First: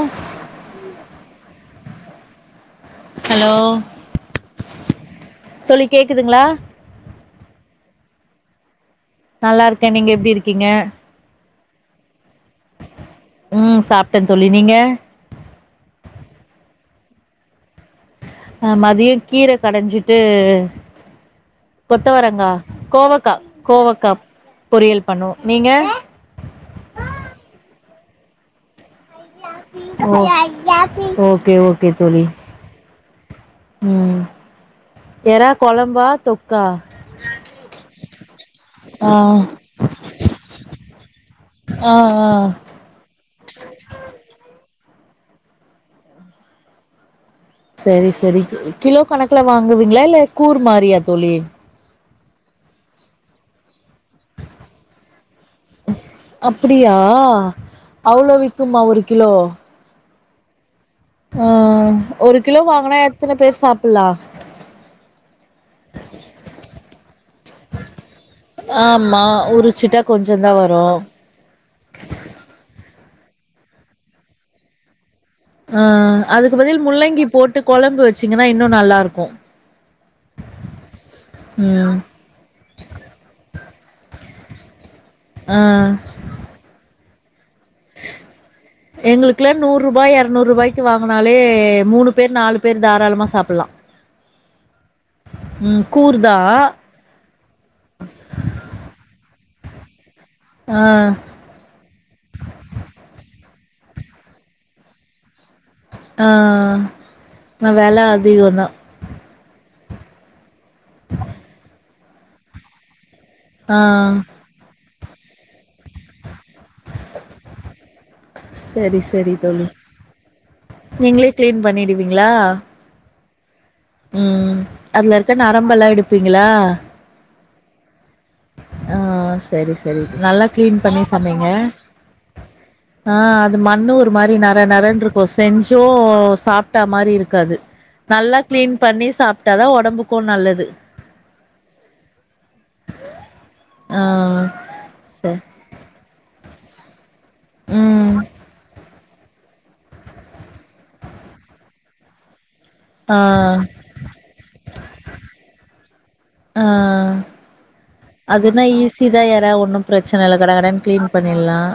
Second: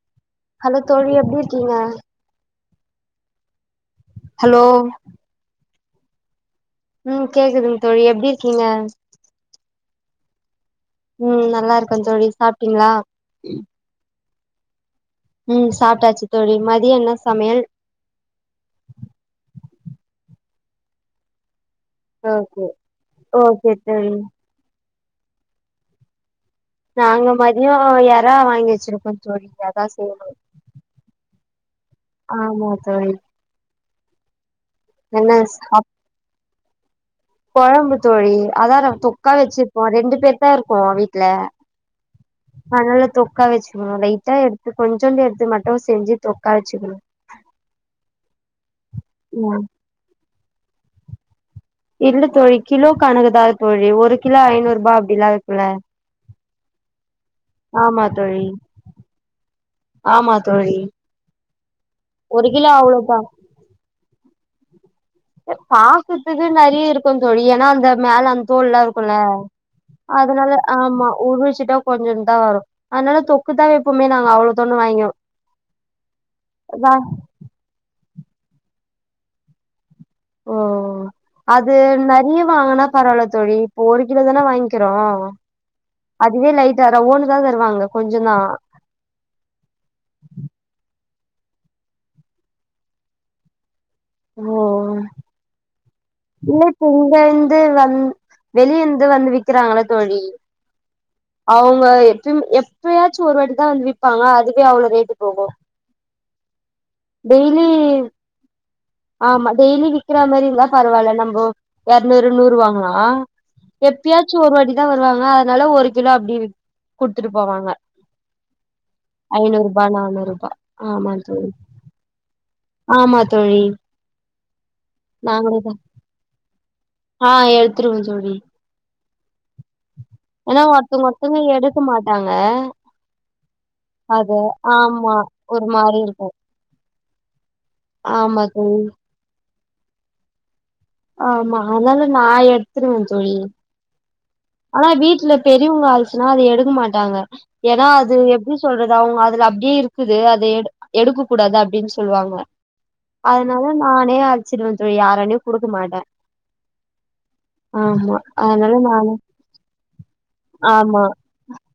ம் ஹலோ தோழி எப்டி இருக்கீங்க ஹலோ ஹலோ தோழி கேக்குதுங்ளா ம் கேக்குதுங் தோழி எப்டி இருக்கீங்க நல்லா இருக்க நீங்க எப்டி இருக்கீங்க ம் நல்லா இருக்கே தோழி சாப் ம் சாப்ட்ட தோழி நீங்க ம் சாப்ட்டாச்சு தோழி மதிய என்ன சமையல் ஆ மதிய கீர கடஞ்சிட்டு கொத்தவரங்கா ஓகே கோவக்கா ஓகே கோவக்கா தோழி பொறியல் பண்ணோ நீங்க நாங்க மதியோ எறா வாங்கி வச்சிருக்கோ தோழி அதா ஓ செய்யணு ஓகே ஓகே தோழி ஆமா தோழி ம் என்ன எறா சாப் கொழம்பா தொக்கா கொழம்பு தோழி அதா நா ஆ தொக்கா வச்சிருப்போ ரெண்டு பேர் தா இருக்கோ வீட்ல ஆ ஆ அனால்ல தொக்கா வச்சுக்கணு லைட்டா எடுத்து கொஞ்சோண்டு எடுத்து மட்டு செஞ்சு தொக்கா வச்சுக்கணு சரி சரி தோழி கிலோ கணக்குல ம் வாங்குவீங்களா இல்ல கூர் மாரியா தோழி இல்ல தோழி கிலோ கணகுதா தோழி ஒரு கிலோ ஐநூறு ரூபா அப்டிதா அப்டியா ஆமா அவ்ளோ தோழி விக்குமா ஒரு கிலோ ஆமா தோழி ஆ ஒரு கிலோ வாங்குனா எத்தன பேர் சாப்பலா பாக்குறதுக்கு நெறைய இருக்கு தோழி ஏன்னா அந்த மேல அந்த தோல் எல்லா இருக்குல ஆமா உரிச்சிட்டா கொஞ்சந்தா அதனால வரு ஆமா உருவிச்சிட்டா கொஞ்ச தா வரு அதனால தொக்குதா எப்பவுமே நாங்க அவ்வளவு தோ வாங்கிவோ அ அதுக்கு பதில் அதா முள்ளங்கி போட்டு கொழம்பு வச்சீங்கன்னா இன்னு நல்லா இருக்கு ஓ அது நெறைய வாங்குனா பரவால தோழி இப்ப ஒரு கிலோ தான வாங்கிக்கிறோ ஆ அதுவே லைட்டா ரவ்வோன்டுதா தருவாங்க கொஞ்சதா எங்களுக்குலா நூறுபா எறநூறுூபாய்க்கு வாங்குனாலே மூணு பேர் நாலு பேர் தாராளமா சாப்புல்லா ஓ ம் கூர்தா இல்ல இப்ப இங்க இருந்து வந் வெளிய இருந்து வந்து விக்கிறாங்கள தோழி ஆ அவுங்க எப்பயு எப்பயாச்சு ஒரு வாட்டி தா வந்து விப்பாங்க அதுவே அவ்ளோ ரேட்டு போகு ஆ டெய்லி ஆனா வெல அதிக தா ஆமா டெய்லி விக்கிற மாரி இருந்தா பரவால்ல நம்ம எரநூறு நூறுவாங்களா ஆ எப்பயாச்சு ஒரு வாட்டிதா வருவாங்க அதுனால ஒரு கிலோ அப்டி குடுத்துட்டு போவாங்க சரி சரி தோழி ஐநூறுபா நானூறுபா ஆமா நீங்களே தோழி க்ளீன் பண்ணிடுவீங்களா ஆமா தோழி ம் அதுல இருக்க நாங்களேதா நரம்பெல்லா எடுப்பீங்களா ஆ எடுத்துருவே தோழி ஆ சரி சரி நல்லா ஏன்னா கிளீன் பண்ணி ஒருத்தவங்க ஒருத்தவங்க சமைங்க எடுக்க மாட்டாங்க ஆ அது மண்ணூ அத ஒருமாரி நற நறன்னு ஆமா இருக்கு ஒரு செஞ்சு மாரி இருக்கு சாப்டா மாரி இருக்காது நல்லா ஆமா தோழி கிளீன் பண்ணி சாப்டாதா ஒடம்புக்கு நல்லது ஆமா அதுனால நா எடுத்துருவே தோழி ஆ ஆனா வீட்ல ச பெரியவுங்க ஆசுன்னா அது எடுக்க மாட்டாங்க ஏனா அது ம் எப்டி சொல்றது அவுங்க அது அது அப்டியே இருக்குது அத எடுக் எடுக்க கூடாது அப்டின்னு சொல்லுவாங்க ஆ அதுனால நானே அரச்சிடுவ தோழி யாரான்டயும் குடுக்க மாட்ட ஆ அதுனா அதனால ஈஸி நானு தா யாரா ஒண்ணும் பிரச்சன இல்ல கட கடன்னு ஆமா கிளீன் பண்ணிலாம்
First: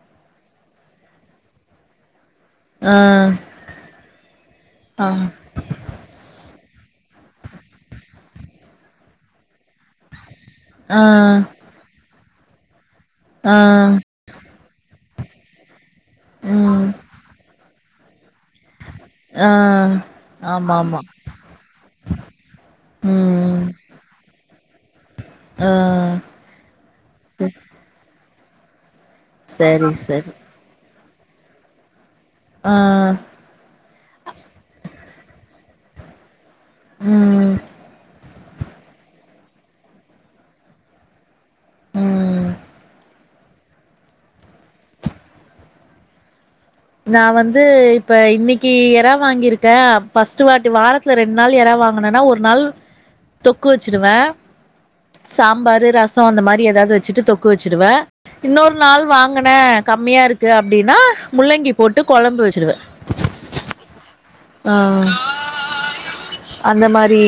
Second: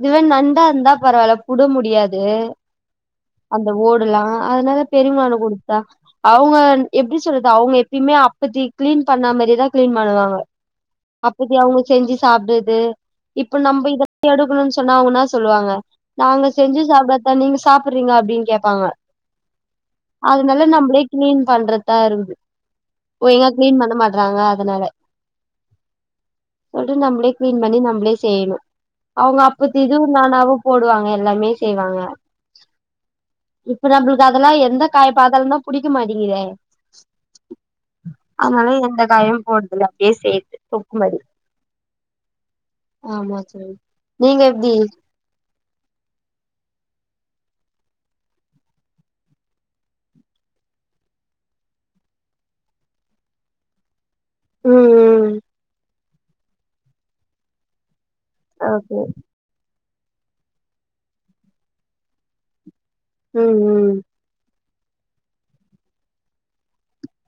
இதுவே நண்டா இருந்தா பரவால்ல புட முடியாது ஆ அந்த ஓடுல்லாம் அதனால ஆ பெரிம்மாட்ட குடுத்தா அவுங்க எப்டி சொல்றது அவுங்க எப்பயுமே அப்பத்தி கிளீன் பண்ண மாரி தா கிளீன் பண்ணுவாங்க ஆ அப்பத்து அவுங்க செஞ்சு சாப்புட்றது ஆ இப்ப நம்ம இத எடுக் கனுன்னு சொன்னா அவுங்க என்னா சொல்லுவாங்க நாங்க செஞ்சு ம் சாப்பிடாதத்தா நீங்க சாப்புட்றீங்க அப்புடின்னு கேப்பாங்க ஆ அதுனால ஆமா ஆமா நம்மளே கிளீன் பண்றதா இருக்குது போய் ம் கிளீன் பண்ண மாட்றாங்க அதுனால ஆ சொல்டு நம்ளே கிளீன் பண்ணி நம்ளே செய்யணும் அவுங்க அப்பத்தி சரி இதுவும் சரி நானாவும் போடுவாங்க எல்லாமே செய்வாங்க ஆ இப்ப நம்மளுக்கு அதெல்லாம் எந்த காய பாத்தாலு தா புடிக்க மாட்டேங்குதே ம் அதனால எந்த காயும் போடுதுல அப்டியே சேத்து தொக்குமாதி ம் ஆமா தோழி நீங்க எப்டி நா வந்து இப்ப இன்னைக்கி எறா வாங்கியிருக்க ஃபர்ஸ்ட் வாட்டி வார த்துல ரெண்டு நாள் எறா வாங்குனன்னா ஒரு நாள் தொக்கு வச்சுருவ ம் ம் சாம்பாரு ரசம் அந்த மாரி ஏதாவது வச்சுட்டு தொக்கு வச்சிடுவ இன்னொரு ஓகே நாள் வாங் குன கம்மியா இருக்கு அப்டின்னா முள்ளங்கி போட்டு கொழம்பு வச்சிடுவ ம் ம் சேரி சேரி ஆ அந்த மாரி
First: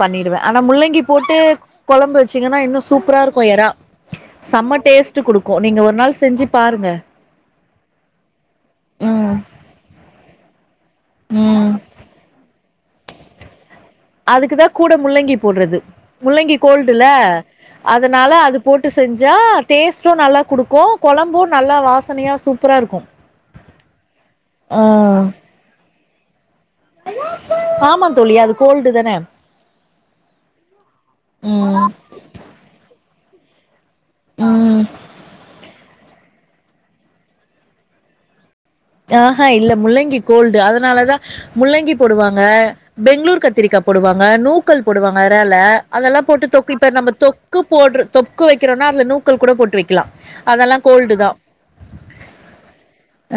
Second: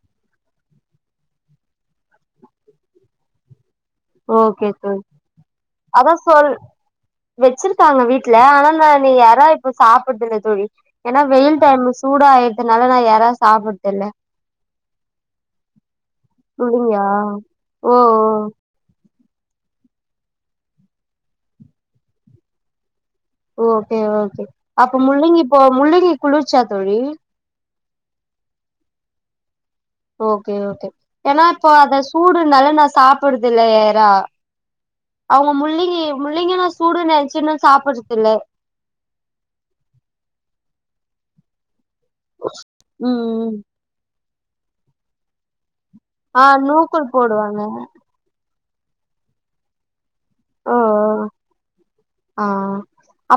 பண்ணிடுவ ஆனா முள்ளங்கி போட்டு கொழம்பு வச்சிங்கன்னா இன்னும் சூப்பரா இருக்கும் எறா ஓகே செம்ம தோழி டேஸ்ட் குடுக்கும் நீங்க ஒரு அதா நாள் செஞ்சு சொல் பாருங்க வச்சிருக்காங்க வீட்டுல ஆனா நானு ம் எறா இப்ப சாப்பிட்றது இல்ல தோழி ஏன்னா வெயில் ம் டைமு சூடா ஆயிறதுனால நா எறா சாப்புட்றதுல அதுக்குதா கூட முள்ளங்கி போட்றது முள்ளங்கி முள்ளங்கியா கோல்டுல ஓ அதனால அது போட்டு செஞ்சா டேஸ்ட்டும் நல்லா குடுக்கும் கொழம்பும் நல்லா வாசனையா சூப்பரா இருக்கும் ஓகே ஓகே அப்ப முள்ளங்கி போ முள்ளங்கி குளிர்ச்சியா தோழி ஆமா தோழி அது கோல்டு தானே ஓகே ஓகே ஏன்னா இப்போ ம் அத சூடுனால நா சாப்புடுறது இல்ல தா ம் அவுங்க முள்ளங்கி முள்ளிங்களா சூடு நினைச்சு நா சாப்புடுறது இல்ல ஆஹா இல்ல முள்ளங்கி கோல்டு அதனாலதா முள்ளங்கி போடுவாங்க ம் பெங்களூர் ம் கத்திரக்கா போடுவாங்க நூக்கல் போடுவாங்க எறால அதெல்லாம் ஆ போட்டு தொக்கு இப்ப நூக்கல் நம்ம தொக்கு போடுவாங்க போடுற தொக்கு வைக்கிறோனா அதுல நூக்கல் கூட போட்டு வைக்கலாம் ஓ ஓ அதெல்லாம் கோல்டு தா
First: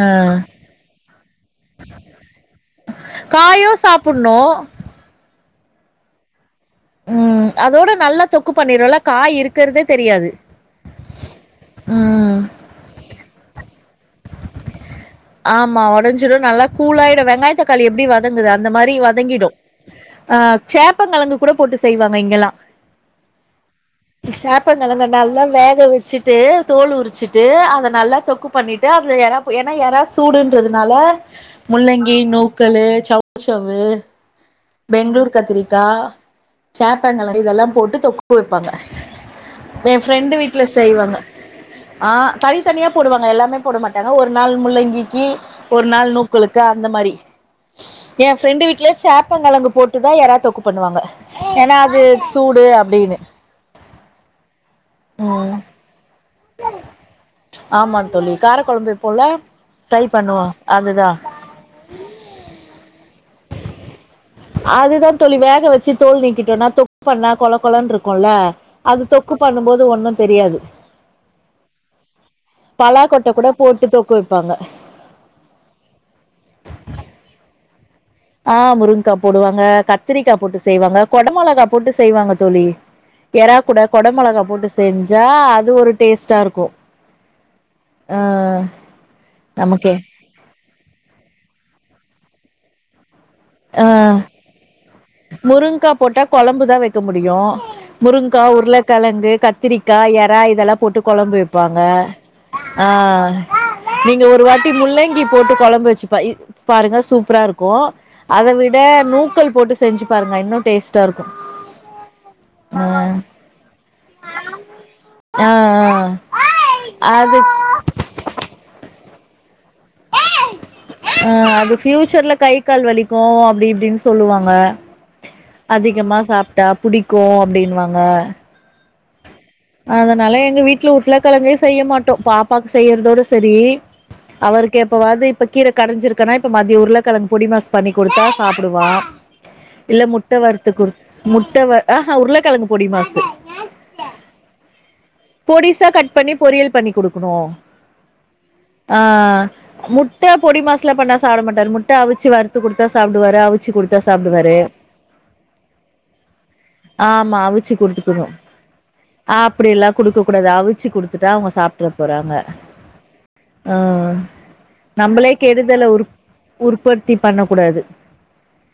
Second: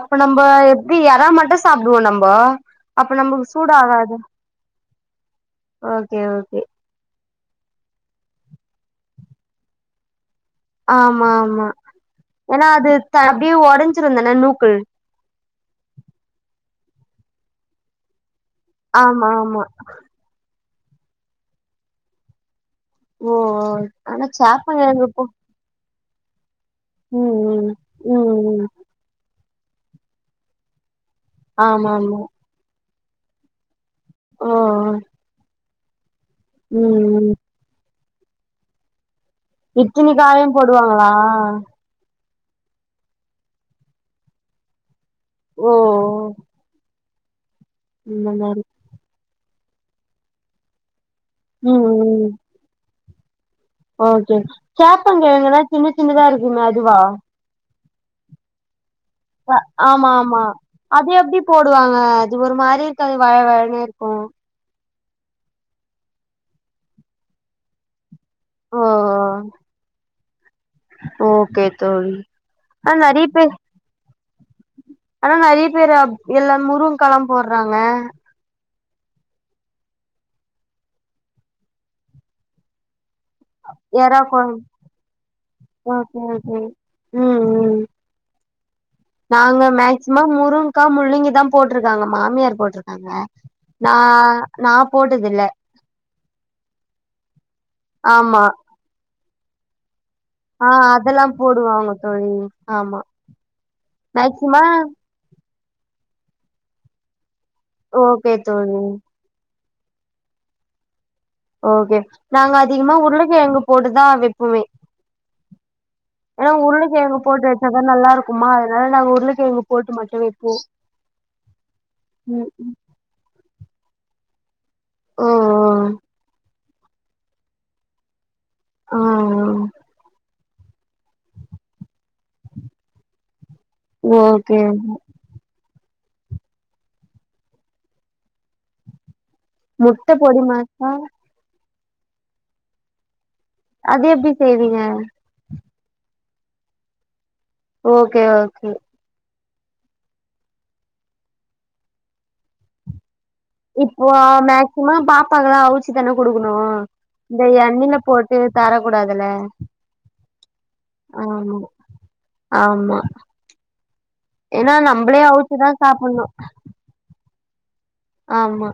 ஆ இப்ப எப்படி ஏறா மட்டும் சாப்புடுவோம் நம்ம அப்ப நம்மக்கு சூட காயோ ஆகாது சாப்புட்ணு ஓகே ஓகே உம் அதோட நல்லா தொக்கு பண்ணிரோல காய் இருக்குறதே தெரியாது ஆமா ஆமா ம் ஏன்னா அது அப்படியே உடைஞ்சிருந்தான நூக்கல் ஆமா உடஞ்சிடும் நல்லா கூளாயிடும் வெங்காய தக்காளி எப்படி வதங்குது அந்த மாரி ஆமா வதங்கிடும் ஆமா ஆ சேப்ப கிழங்கு கூட போட்டு செய்வாங்க இங்கல்லா ஓ ஓ ஆனா சேப்ப கிழங்க சேப்பங்கெழங்கு நல்லா வேக வச்சு தோல் ம் உரிச்சிட்டு ம் அத நல்லா ம் தொக்கு ம் பண்ணிட்டு அதுல எறாபோ ஏனா எறா சூடுன்றதுனால ஆமா முள்ளங்கி ஆமா நூக்கல் சௌச்சவு ஓ ஓ பெங்களூர் கத்திரிக்கா ம் ம் சேப்பங்கிழங்கு இதெல்லா போட்டு தொக்கு குடுப்பாங்க ஏ இத்தினி ஃப்ரெண்டு காயும் வீட்ல போடுவாங்களா செய்வாங்க ஆ தனித்தனியா போடுவாங்க எல்லாமே போட மாட்டாங்க ஒரு நாள் முள்ளங்கிகி ஓ ஓ ஒரு நாள் நூக்களு அந்த மாரி ஏ இந்த மாரி பிரெண்டு் வீட்ல சேப்ப கிழங்கு போட்டுதா எறா தொக்கு பண்ணுவாங்க ஏனா ம் அது ம் சூடு அப்டின்னு ஓகே ம் சேப்பங்கெழங்குனா சின்ன சின்னதா இருக்குமே அதுவா ஆமா தோழி கார குழம்பு ஆமா ஆமா அது எப்டி போடுவாங்க அது ஒரு மாரி இருக்காது வழழனு இருக்கு அதுதா தோழி வேக வச்சு தோல் நீக்கிட்டோனா தொக்கு பண்ணா கொழ கொழன்னுருக்கு இருக்குல ஓ ஓ அது தொக்கு பண்ணும்போது ஒன்னு தெரியாது ஓகே தோழி ஆனா பலா நெறைய கொட்ட கூட பேர் போட்டு தொக்கு வைப்பாங்க ஆனா நெறைய பேர் எல்லா முருங்க்காலா போடுறாங்க ஆ முருங்கா போடுவாங்க கத்திரிக்கா போட்டு செய்வாங்க குடமொளகாய் போட்டு செய்வாங்க தோழி எறா கூட கொட எறா மிளகா கொழம்பு போட்டு செஞ்சா அது ஒரு ஓகே ஓகே டேஸ்ட்டாருக்கு ம் ம் ஆ நாங்க நமக்கே மேக்சிமம் முருங்காய் முள்ளங்கி தா போட்ருக்காங்க மாமியார் போட்ருக்காங்க ஆ நா நா போட்டதில்ல முருங்கா போட்டா கொழம்புதா வைக்க முடியு ஆமா முருங்க்கா உருளக்கெழங்கு கத் திரிக்காய் எறா ஆ இதெல்லா போட்டு அதெல்லா கொழம்பு வைப்பாங்க போடுவாங்க தோழி ஆ ஆமா நீங்க ஒரு வாட்டி மேக்சிமம் முள்ளங்கி போட்டு கொழம்பு வெச்சு பாய் பாருங்க சூப்பராருக்கு ஓகே அத விட தோழி நூக்கல் போட்டு செஞ்சு பாருங்க இன்னு டேஸ்ட்டாருக்கு ஓகே நாங்க அதிகமா உருளக்கெழங்கு போட்டுதா வைப்பமே ஆ ஆ ஏனா உருளக்கெழங்கு அது போட்டு வச்சாக்கா நல்லா இருக்குமா அதனால நாங்க உருளைக்கிழங்கு போட்டு மட்டு அ வெப்போ அது ஃபியூச்சர்ல ம் கை கால் வலிக்கு அப்டி இப்டின்னு சொல்லுவாங்க ஓ அதிகமா சாப்ட்டா புடிக்கு அப்டினுவாங்க ஆ அதனால எங்க வீட்ல உருளக்கெழங்கே செய்ய மாட்டோ பாப்பாக்கு செய்யறதோட சரி ஓகே அவருக்கு எப்பவாது இப்ப கீர கடஞ்சிருக்கனா இப்ப மதியோ உருளக்கெழங்கு பொடி மாஸ் பண்ணிக்கொடுத்தா சாப்டுவா இல்ல முட்ட பொடி வர்த்து மசா குடுத்து முட்ட வ ஆஹ உருளக்கெழங்கு பொடி மாசு அது எப்டி செய்வீங்க பொடிசா கட் பண்ணி பொறியல் பண்ணி குடுக்னோ ஓகே ஓகே அ முட்ட பொடி மாஸ்லா பண்ணா சாப்ட மாட்டாரு முட்ட அவிச்சு வறுத்து குடுத்தா சாப்டுவாரு அவி இப்போ மேக்சிமம் பாப்பாக்கல்லா அவுச்சி தான குடுக்னோ ஆமா இந்த அவிச்சு எண்ணெய்ல குடுத்துக்கணு போட்டு தரக்கூடாதுல அப்டில்லா குடுக்க கூடாது அவிச்சி குடுத்துட்டா அவுங்க ஆமா சாப்ட்ற போறாங்க ஆமா அ அ ஏன்னா நம்பளே நம்மளே அவுச்சுதா கெடுதல உ சாப்புட்ணு உற்பத்தி பண்ண கூடாது ஆமா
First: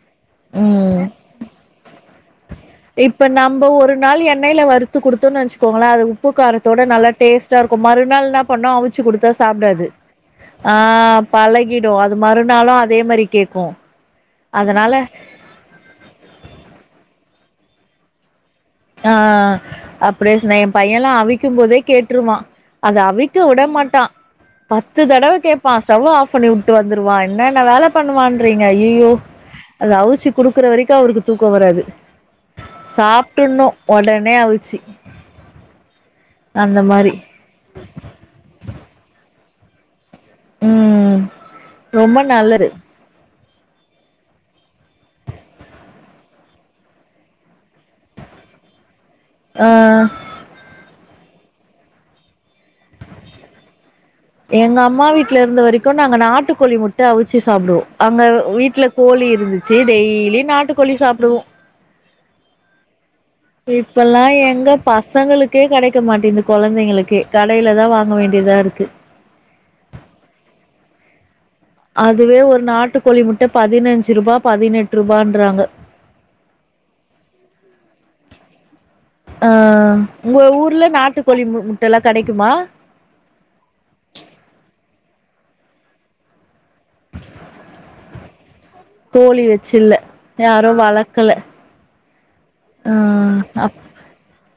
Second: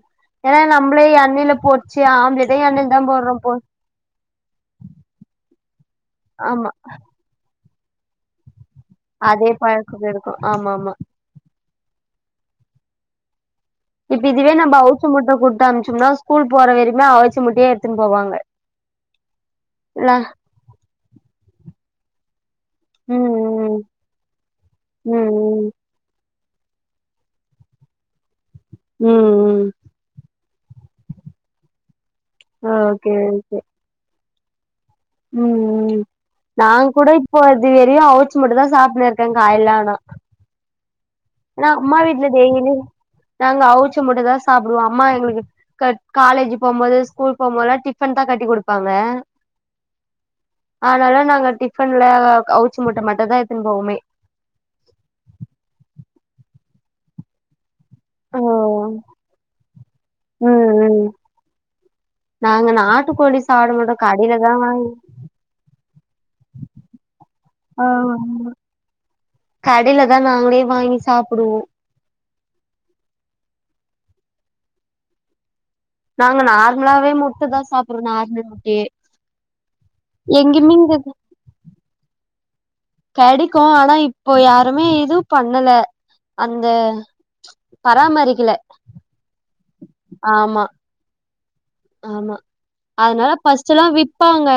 ஏனா நம்மளே ம் எண்ணெய்ல பொறிச்சு ஆம்ளேட்டே எண்ணெய்ல தா போடுறோ போ ஒர் நாள் எண்ணெய்ல வருத்து குடுத்துன்னு வச்சுக்கோங்ளே அது ஆமா உப்புக்காரத்தோட நல்லா டேஸ்டா இருக்கோ மறுநாள் இன்னா பண்னோ அவு வச்சு குடுத்தா அதே சாப்டாது பழக்கத்துல இருக்கோ ஆமா அ ஆமா பழகிடு அது மறுநாளு அதே மாரி கேக்கு இப்ப இதுவே நம்ம அதனால அவுச்ச முட்ட குடுத்தம்சோம்னா ஸ்கூல் போற வரையுமே அவுச்ச முட்டயே எடுத்துனு போவாங்க அ அ இல்ல அப்டியே சொன்ன ஏ பையல்லா அவிக்கும் போதே கேட்டுருவா அத அவிக்க விட ம் மாட்டா பத்து ம் தடவ கேப்பா ம் ஸ்டவ் ஆஃப் பண்ணி உட்டு வந்துருவா என்னன்ன வேல பண்ணுவான்றீங்க ம் ஐயய்யோ ம் ம் அது அவுச்சு குடுக்குற வரைக்கோ அவருக்கு தூக்கோ வராது அ ஓகே ஓகே சாப்ட்டுன்னு ஒடனே அவுச்சி ம் ம் நாங் கூட மாரி இப்போது வரையு அவுச்ச முட்ட தா சாப்ட்டுன்னு இருக்க காலையில ஆனா ம் ம் ஏன்னா அம்மா ரொம்ப வீட்ல நல்லது டெய்லியு நாங்க அவுச்ச முட்ட தா சாப்டுவோ அம்மா எங்களுக்கு க காலேஜ் போகும்போது ஸ்கூல் போகும்போதுல்லா டிஃபன் தா கட்டி குடுப்பாங்க ஆ அதனால நாங்க டிஃபன்ல அவுச்ச முட்ட மட்டு தா எத்துன்னு போவோமே எங்க அம்மா வீட்ல இருந்த வரைக்கோ நாங்க நாட்டுக்கோழி முட்ட அவுச்சி சாப்டுவோ அங்க ஓ வீட்ல கோழி இருந்துச்சு டெய்லி ம் நாட்டுக்கோழி ம் சாப்டுவோ நாங்க நாட்டு கோழி இப்பல்லா எங்க பசங்களுக்கே கெடைக்க மாட்டேங்குது கொழந்தைங்களுக்கே கடையில தா வாங்க வேண்டியதா இருக்கு கடையில தா நாங்ளே வாங்கி சாப்டுவோ அதுவே ஒரு நாட்டுக்கோழி முட்ட பதினஞ்சி ரூபா பதினெட்டு ரூபான்றாங்க நாங்க நார்மலாவே முட்ட தா சாப்புறோ நார்மல் முட்டயே அ உங்க எங்கயுமே ஊர்ல இங்க நாட்டுக்கோழி முட்டல்லா கெடைக்குமா கடிக்கோ ஆனா இப்போ யாருமே இதுவு பண்ணல அந்த பராமரிக்கல கோழி வச்சில்ல ஆமா யாரோ வளக்கல ஆமா ஆ அதனால ஃபர்ஸ்ட் அப் எல்லா விப்பாங்க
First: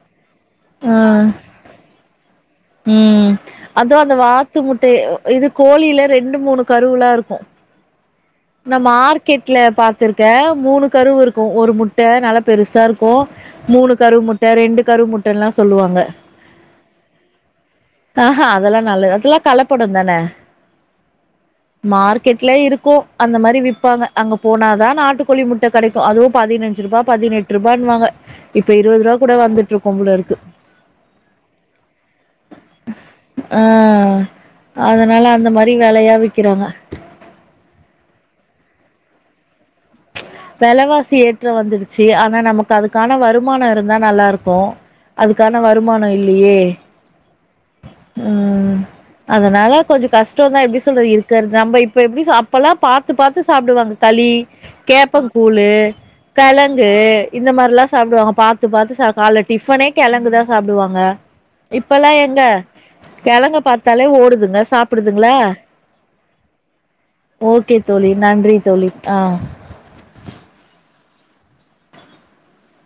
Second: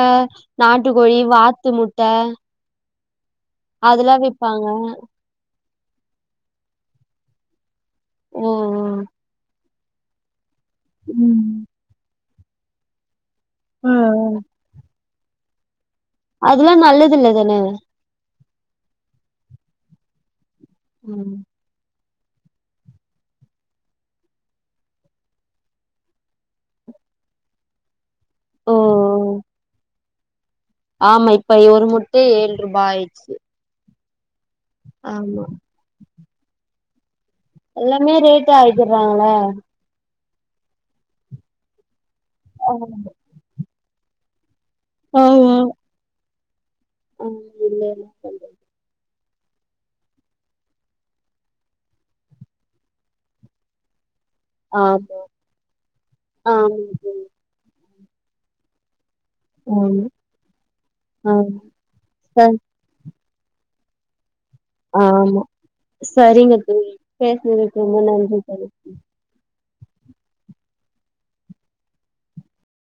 ஆ நாட்டுக்கோழி வா த்து முட்ட ம் அதுவு அந்த அதெல்லா வாத்து விப்பாங்க முட்டய இது கோழியில ரெண்டு மூணு கருவுலா இருக்கோ ஓ நா மார்க்கெட்ல பாத்துருக்க மூணு ஓ கருவு இருக்கோ ம் ஒரு முட்ட நல்லா பெருசா இருக்கோ ஆ மூணு ஆ கரு முட்ட ரெண்டு கரு முட்டன்ல்லா சொல்லுவாங்க அதுல்லா நல்லது இல்ல தான ஆஹா அதெல்லா நல்லது அதெல்லா கலப்படோ தான ம் மார்க்கெட்லே இருக்கோ அந்த மாரரி விப்பாங்க அங்க போனாதான் நாட்டுக்கோழி முட்டை கிடைக்கும் அதுவும் பதினஞ்சு ரூபா பதினெட்டு ரூபாயனுவாங்க இப்ப ஓ இருபது ரூபா கூட வந்துட்டு இருக்கும் போல இருக்கு ஆமா இப்ப ஒரு முட்டை ஏழு ரூபாய் ஆயிடுச்சு ஆ அதனால ஆமா அந்த மாதிரி வேலையா விக்கறாங்க எல்லாமே ரேட்டா ஆக்கிடுறாங்களா விலைவாசி ஏற்ற வந்துடுச்சு ஆனா நமக்கு ஆமா அதுக்கான வருமானம் இருந்தா நல்லா இருக்கும் அதுக்கான வருமானம் இல்லையே ம் இல்ல சண்ட ம். அதனால கொஞ்சம் கஷ்டம் தான் எப்டி சொல்றது இருக்க நம்ம இப்ப எப்டி அப்பெல்லாம் பார்த்து பார்த்து சாப்பிடுவாங்க கலி ஆமா கேப்பன் கூூழ் ஆமா கிழங்கு தோழி இந்த மாரிலாம் சாப்டுவாங்க பாத்து பாத்து கால்ல டிஃபனே ஆமா கிழங்குதான் சாப்டுவாங்க ஆமா இப்பல்லாம் ச எங்க கெழங்கு பாத்தாலே ஓடுதுங்க சாப்டுதுங்களா ஆமா சரிங்க தோழி ஓகே பேசுனதுக்கு ரொம்ப தோழி நன்றி தோழி ஆ